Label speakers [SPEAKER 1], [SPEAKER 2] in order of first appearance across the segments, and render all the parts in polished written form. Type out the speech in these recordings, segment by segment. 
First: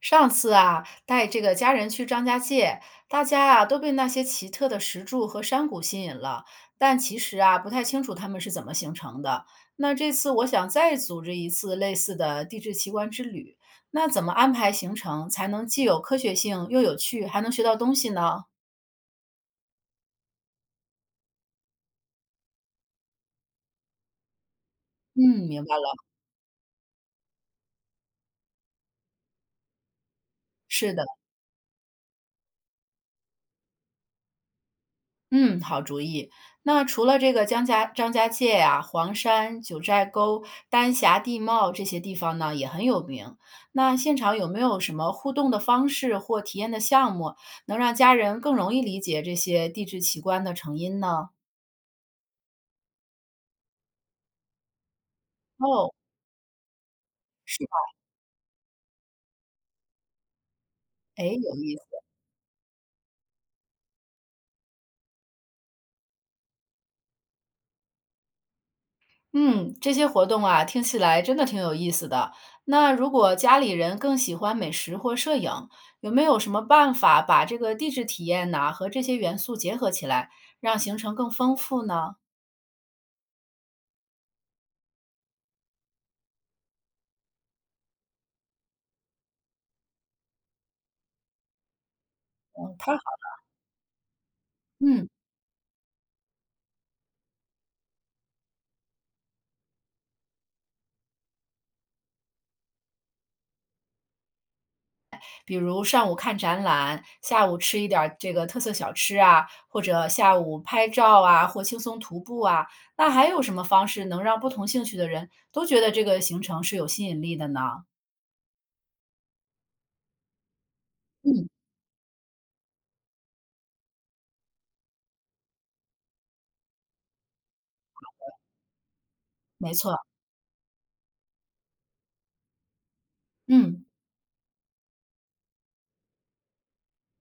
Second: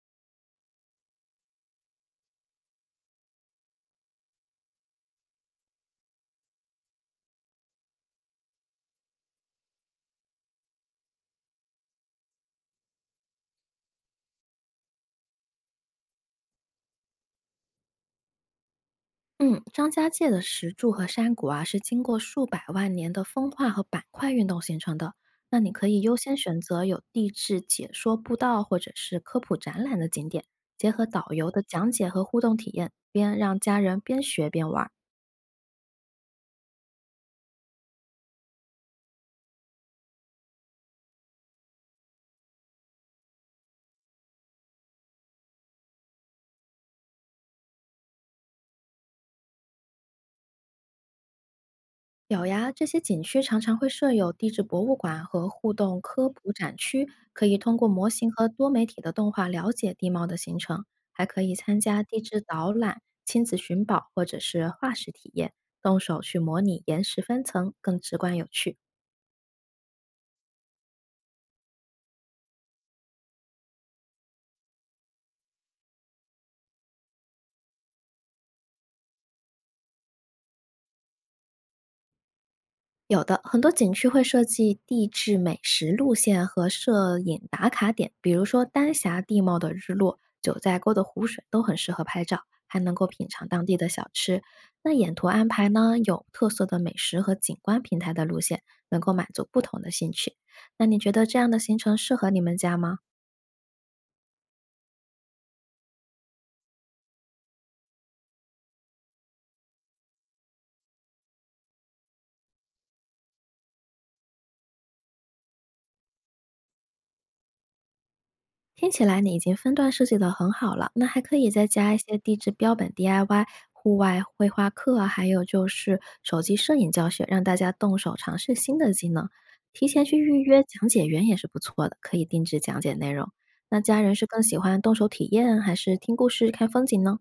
[SPEAKER 1] 上次啊，带这个家人去张家界，大家啊都被那些奇特的石柱和山谷吸引了，但其实啊不太清楚它们是怎么形成的。那这次我想再组织一次类似的地质奇观之旅，那怎么安排行程才能既有科学性又有趣，还能学到东西呢？
[SPEAKER 2] 嗯，张家界的石柱和山谷啊，是经过数百万年的风化和板块运动形成的。
[SPEAKER 1] 嗯，
[SPEAKER 2] 那
[SPEAKER 1] 明
[SPEAKER 2] 你
[SPEAKER 1] 白
[SPEAKER 2] 可
[SPEAKER 1] 了。
[SPEAKER 2] 以优先选择有地质解说步道或者是科普展览的景点，结
[SPEAKER 1] 是
[SPEAKER 2] 合
[SPEAKER 1] 的。
[SPEAKER 2] 导游的讲解和互动体验，边让家人边学边玩儿。
[SPEAKER 1] 嗯，好主意。那除了这个江家、张家界呀、黄山、九寨沟、丹霞地貌这些地方呢，也很有名。那现场有没有什么互动的方式或体验的项目，能让家人更容易理解这些地质奇观的成因呢？
[SPEAKER 2] 有呀，这些景区常常会设有地质博物馆和互
[SPEAKER 1] 哦，
[SPEAKER 2] 动科普展区，可以
[SPEAKER 1] 是
[SPEAKER 2] 通
[SPEAKER 1] 吧？
[SPEAKER 2] 过模型和多媒体的动画了解地貌的形成，还
[SPEAKER 1] 哎，
[SPEAKER 2] 可以
[SPEAKER 1] 有意
[SPEAKER 2] 参
[SPEAKER 1] 思。
[SPEAKER 2] 加地质导览、亲子寻宝或者是化石体验，动手去模拟岩石分层，更直观有趣。
[SPEAKER 1] 嗯，这些活动啊，听起来真的挺有意思的。那如果家里人更喜欢美食或摄影，有没有什么办法把这个地质体验呐和这些元素结合起来，让行程更丰富呢？
[SPEAKER 2] 有的，很多景区会设计地质美食路线和摄影打卡点，比如说丹霞地貌的日落、九寨沟的湖水都很适合拍照，
[SPEAKER 1] 嗯，
[SPEAKER 2] 还能
[SPEAKER 1] 太好，
[SPEAKER 2] 够品尝当地的小吃。那
[SPEAKER 1] 嗯，
[SPEAKER 2] 沿途安排呢，有特色的美食和景观平台的路线，能够满足不同的兴趣。那你觉得这样的行程适合你们家吗？
[SPEAKER 1] 比如上午看展览，下午吃一点儿这个特色小吃啊，或者下午拍照啊，或轻松徒步啊。那还有什么方式能让不同兴趣的人都觉得这个行程是有吸引力的呢？
[SPEAKER 2] 听起来你已经分段设计得很好了，那还可
[SPEAKER 1] 嗯，
[SPEAKER 2] 以再加一些地质标本 DIY、户外绘画课啊还有就是手机摄影教学，让大家动手尝试新的技能。
[SPEAKER 1] 没
[SPEAKER 2] 提
[SPEAKER 1] 错，
[SPEAKER 2] 前去预约讲解员也是不错的，可以定制讲解内容。那
[SPEAKER 1] 嗯。
[SPEAKER 2] 家人是更喜欢动手体验，还是听故事看风景呢？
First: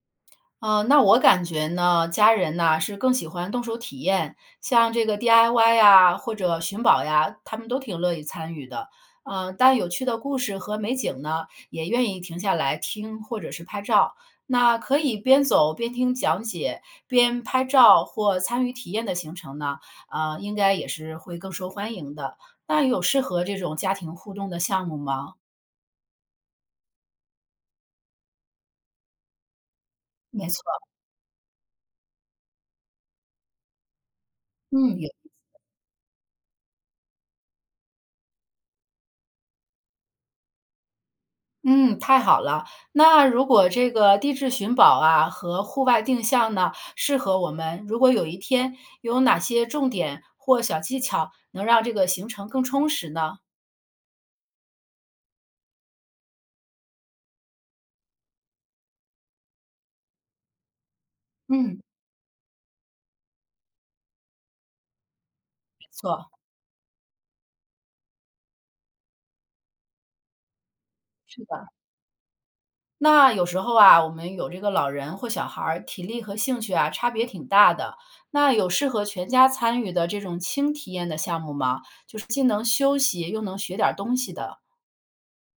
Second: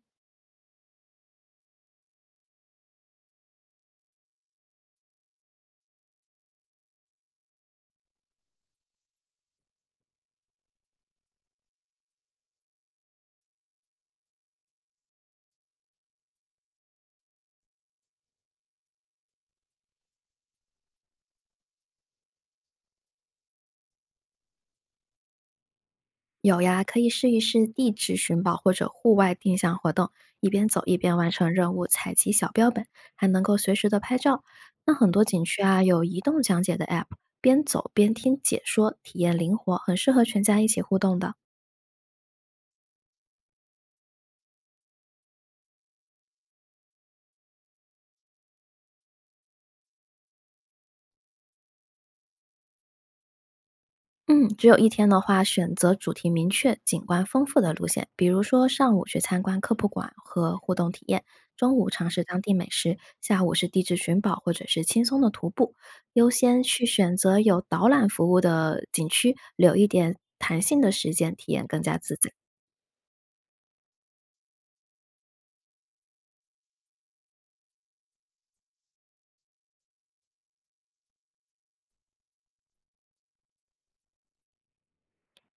[SPEAKER 1] 那我感觉呢，家人呢是更喜欢动手体验，像这个 DIY 呀，或者寻宝呀，他们都挺乐意参与的。但有趣的故事和美景呢，也愿意停下来听或者是拍照。那可以边走边听讲解，边拍照或参与体验的行程呢，应该也是会更受欢迎的。那有适合这种家庭互动的项目吗？
[SPEAKER 2] 有呀，可以试一试地质寻宝或者户外定向活动，
[SPEAKER 1] 没
[SPEAKER 2] 一
[SPEAKER 1] 错，
[SPEAKER 2] 边走一边完成任务，采集小标本，还能够随时的拍照。那
[SPEAKER 1] 嗯，
[SPEAKER 2] 很
[SPEAKER 1] 有
[SPEAKER 2] 多景区啊有移动讲解的 app，边走边听解说，体验灵活，很适合全家一起互动的。
[SPEAKER 1] 嗯，太好了。那如果这个地质寻宝啊和户外定向呢，适合我们。如果有一天有哪些重点或小技巧能让这个行程更充实呢？
[SPEAKER 2] 嗯，只有一天的话，选择主题明确、景观丰富的路线，比如说上午去参观科普馆和互动体验，中
[SPEAKER 1] 嗯，没
[SPEAKER 2] 午尝试当地美食，下午是地质寻宝或者是轻松的徒步。优
[SPEAKER 1] 错，
[SPEAKER 2] 先去选择有导览服务的景区，留一点弹性的时间，
[SPEAKER 1] 是
[SPEAKER 2] 体验
[SPEAKER 1] 的。
[SPEAKER 2] 更加自在。
[SPEAKER 1] 那有时候啊，我们有这个老人或小孩儿，体力和兴趣啊差别挺大的。那有适合全家参与的这种轻体验的项目吗？就是既能休息又能学点儿东西的。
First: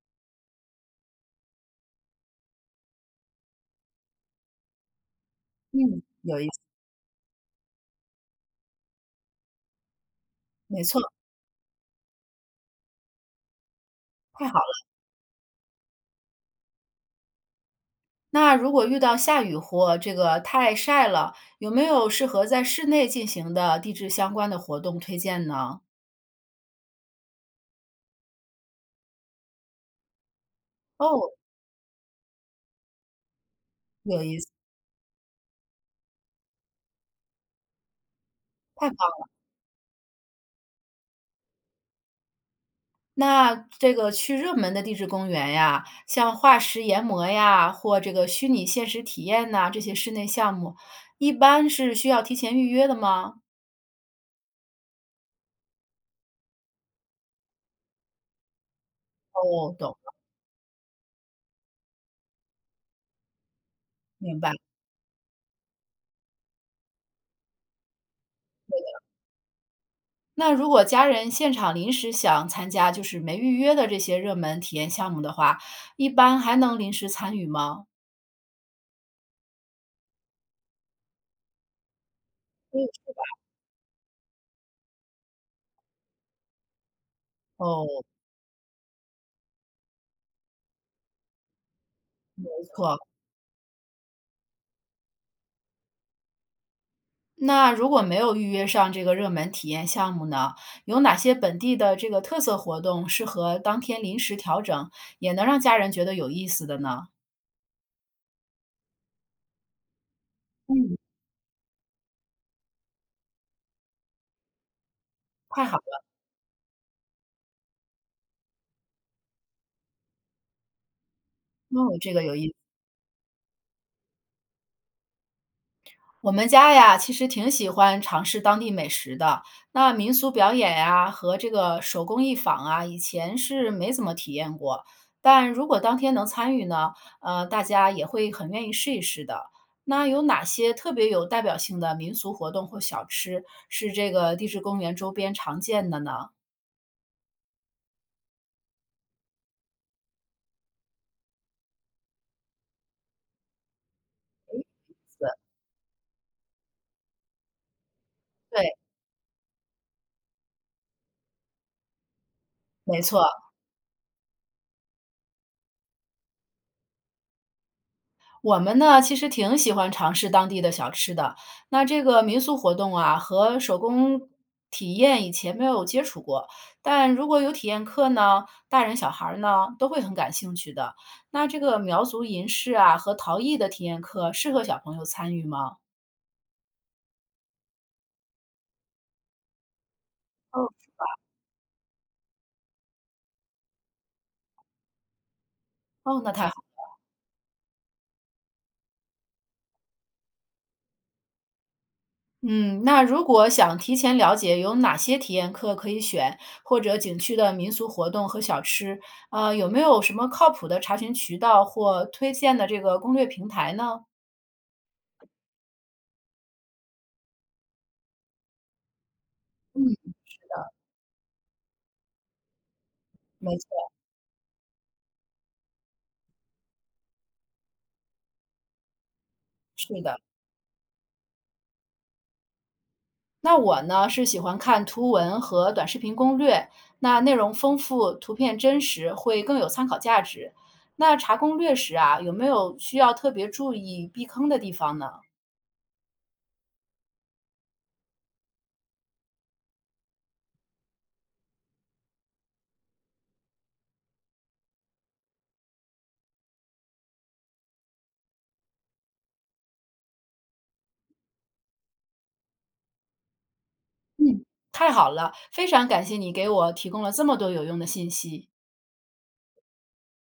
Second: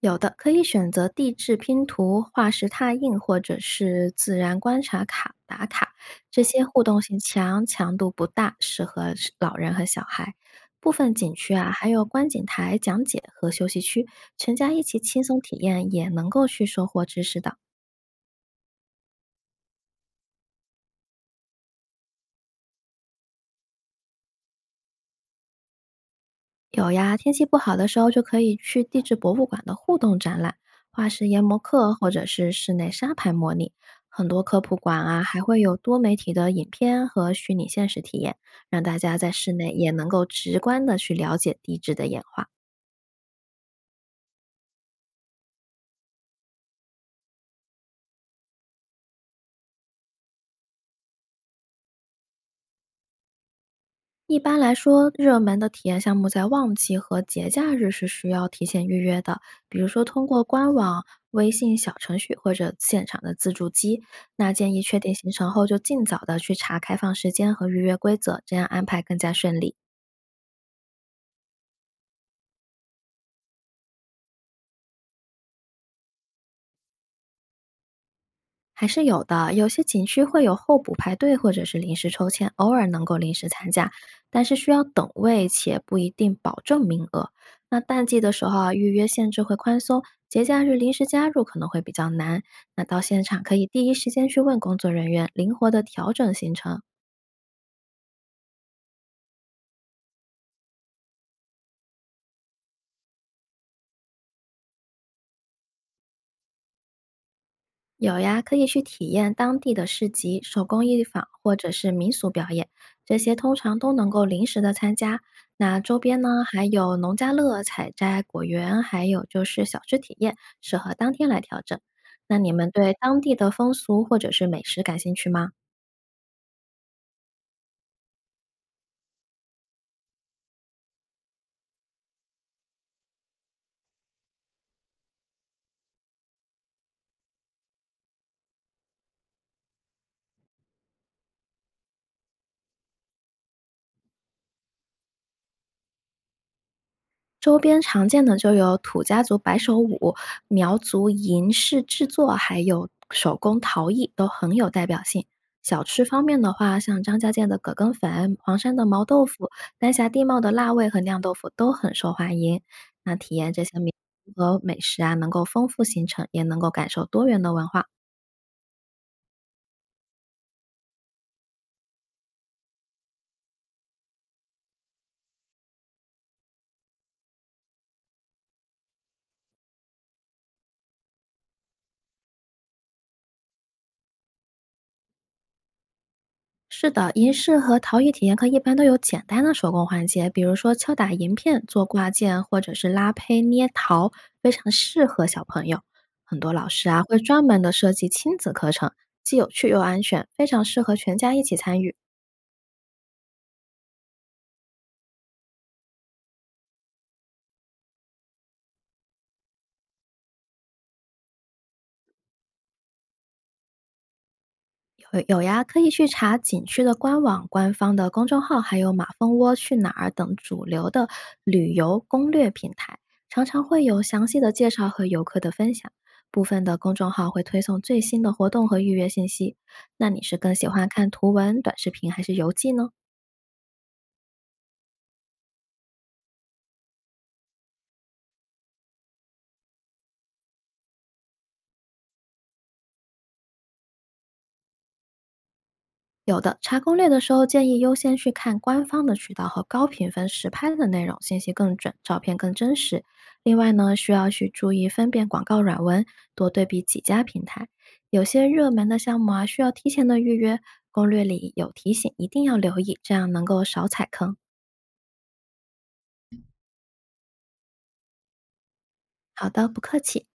[SPEAKER 2] 有的可以选择地质拼图、化石拓印或者是自然观察卡打卡，
[SPEAKER 1] 嗯，有
[SPEAKER 2] 这
[SPEAKER 1] 一，
[SPEAKER 2] 些互动性强、强度不大，适合是老人和小孩。
[SPEAKER 1] 没
[SPEAKER 2] 部
[SPEAKER 1] 错，
[SPEAKER 2] 分景区啊，还有观景台讲解和休息区，
[SPEAKER 1] 太
[SPEAKER 2] 全
[SPEAKER 1] 好
[SPEAKER 2] 家
[SPEAKER 1] 了
[SPEAKER 2] 一起轻松体验，也能够去收获知识的。
[SPEAKER 1] 那如果遇到下雨或这个太晒了，有没有适合在室内进行的地质相关的活动推荐呢？
[SPEAKER 2] 有呀，天气不好的时候就可以去地质博物馆的互动展览、化石
[SPEAKER 1] 哦，
[SPEAKER 2] 研磨课，或者是室内沙盘模拟。
[SPEAKER 1] 有
[SPEAKER 2] 很
[SPEAKER 1] 意
[SPEAKER 2] 多
[SPEAKER 1] 思，
[SPEAKER 2] 科普馆啊，还会有多媒体的影片和虚拟现实体验，让
[SPEAKER 1] 太棒
[SPEAKER 2] 大家
[SPEAKER 1] 了！
[SPEAKER 2] 在室内也能够直观的去了解地质的演化。
[SPEAKER 1] 那这个去热门的地质公园呀，像化石研磨呀，或这个虚拟现实体验呐，这些室内项目，一般是需要提前预约的吗？
[SPEAKER 2] 一般来说，热门的体验项目在旺季和节假日是需要提前预约的，
[SPEAKER 1] 哦，
[SPEAKER 2] 比如
[SPEAKER 1] 懂
[SPEAKER 2] 说
[SPEAKER 1] 了，
[SPEAKER 2] 通过官网、微信小程序或者现场的自助机。
[SPEAKER 1] 明
[SPEAKER 2] 那
[SPEAKER 1] 白。
[SPEAKER 2] 建议确定行程后，就尽早的去查开放时间和预约规则，这样安排更加顺利。
[SPEAKER 1] 那如果家人现场临时想参加，就是没预约的这些热门体验项目的话，一般还能临时参与吗？
[SPEAKER 2] 还是有的，有些景区会有候补排队或者是临时抽签，偶尔能够临时参加，但是需要等位且不一定保证名额。那
[SPEAKER 1] 哦，
[SPEAKER 2] 淡季的时候啊，预约限制会宽松，节假日临时加入可能会比较难。
[SPEAKER 1] 没
[SPEAKER 2] 那
[SPEAKER 1] 错。
[SPEAKER 2] 到现场可以第一时间去问工作人员，灵活的调整行程。
[SPEAKER 1] 那如果没有预约上这个热门体验项目呢，有哪些本地的这个特色活动适合当天临时调整，也能让家人觉得有意思的呢？
[SPEAKER 2] 有呀，可以去体验当地的市集、手工
[SPEAKER 1] 嗯，
[SPEAKER 2] 艺坊或者是民俗表演，这些通常都能够临时的参加。
[SPEAKER 1] 太好
[SPEAKER 2] 那周
[SPEAKER 1] 了，
[SPEAKER 2] 边呢，还有农家乐、采摘、果园，还有就是小吃体验，适合当天来调整。
[SPEAKER 1] 那我这个有
[SPEAKER 2] 那
[SPEAKER 1] 意
[SPEAKER 2] 你
[SPEAKER 1] 思。
[SPEAKER 2] 们对当地的风俗或者是美食感兴趣吗？
[SPEAKER 1] 我们家呀，其实挺喜欢尝试当地美食的。那民俗表演呀，和这个手工艺坊啊，以前是没怎么体验过。但如果当天能参与呢，大家也会很愿意试一试的。那有哪些特别有代表性的民俗活动或小吃是这个地质公园周边常见的呢？
[SPEAKER 2] 周边常见的就有土家族白手舞、苗族银饰制作，还有手工陶艺，都很有代表性。小吃方面的话，像张家界的葛根粉、黄山
[SPEAKER 1] 对，
[SPEAKER 2] 的毛豆腐、丹霞地貌的辣味和酿豆腐都很受欢迎。
[SPEAKER 1] 没
[SPEAKER 2] 那
[SPEAKER 1] 错。
[SPEAKER 2] 体验这些民俗和美食啊，能够丰富行程，也能够感受多元的文化。
[SPEAKER 1] 我们呢，其实挺喜欢尝试当地的小吃的。那这个民俗活动啊，和手工体验以前没有接触过，但如果有体验课呢，大人小孩儿呢都会很感兴趣的。那这个苗族银饰啊和陶艺的体验课适合小朋友参与吗？
[SPEAKER 2] 是的，银饰和陶艺体验课一般都有简单的手工环节，比如
[SPEAKER 1] 哦，
[SPEAKER 2] 说敲打银片、做挂件，或者是拉胚捏陶，非常适合小朋友。
[SPEAKER 1] 哦，那
[SPEAKER 2] 很
[SPEAKER 1] 太
[SPEAKER 2] 多
[SPEAKER 1] 好。
[SPEAKER 2] 老师啊会专门的设计亲子课程，既有趣又安全，非常适合全家一起参与。
[SPEAKER 1] 嗯，那如果想提前了解有哪些体验课可以选，或者景区的民俗活动和小吃，有没有什么靠谱的查询渠道或推荐的这个攻略平台呢？
[SPEAKER 2] 有呀，可以去查景区的官网、官方的公众号，还有马蜂窝去哪儿
[SPEAKER 1] 嗯，
[SPEAKER 2] 等主流的旅游攻略平台，常
[SPEAKER 1] 没
[SPEAKER 2] 常
[SPEAKER 1] 错，
[SPEAKER 2] 会有详细的介绍和游客的分享。部分的公众号会推送最新的活动和预约信息。
[SPEAKER 1] 是
[SPEAKER 2] 那你
[SPEAKER 1] 的。
[SPEAKER 2] 是更喜欢看图文、短视频还是游记呢？
[SPEAKER 1] 那我呢是喜欢看图文和短视频攻略，那内容丰富，图片真实，会更有参考价值。那查攻略时啊，有没有需要特别注意避坑的地方呢？
[SPEAKER 2] 有的，查攻略的时候建议优先去看官方的渠道和高评分实拍的内容，信息更准，照片更真实。另外呢，需要去注意分辨广告软文，多对比几家平台。有些热门的项目啊，需要提前的预约，攻略里有提醒，一定要留意，这样能够少踩坑。
[SPEAKER 1] 嗯太好了，非常感谢你给我提供了这么多有用的信息。
[SPEAKER 2] 好的，不客气。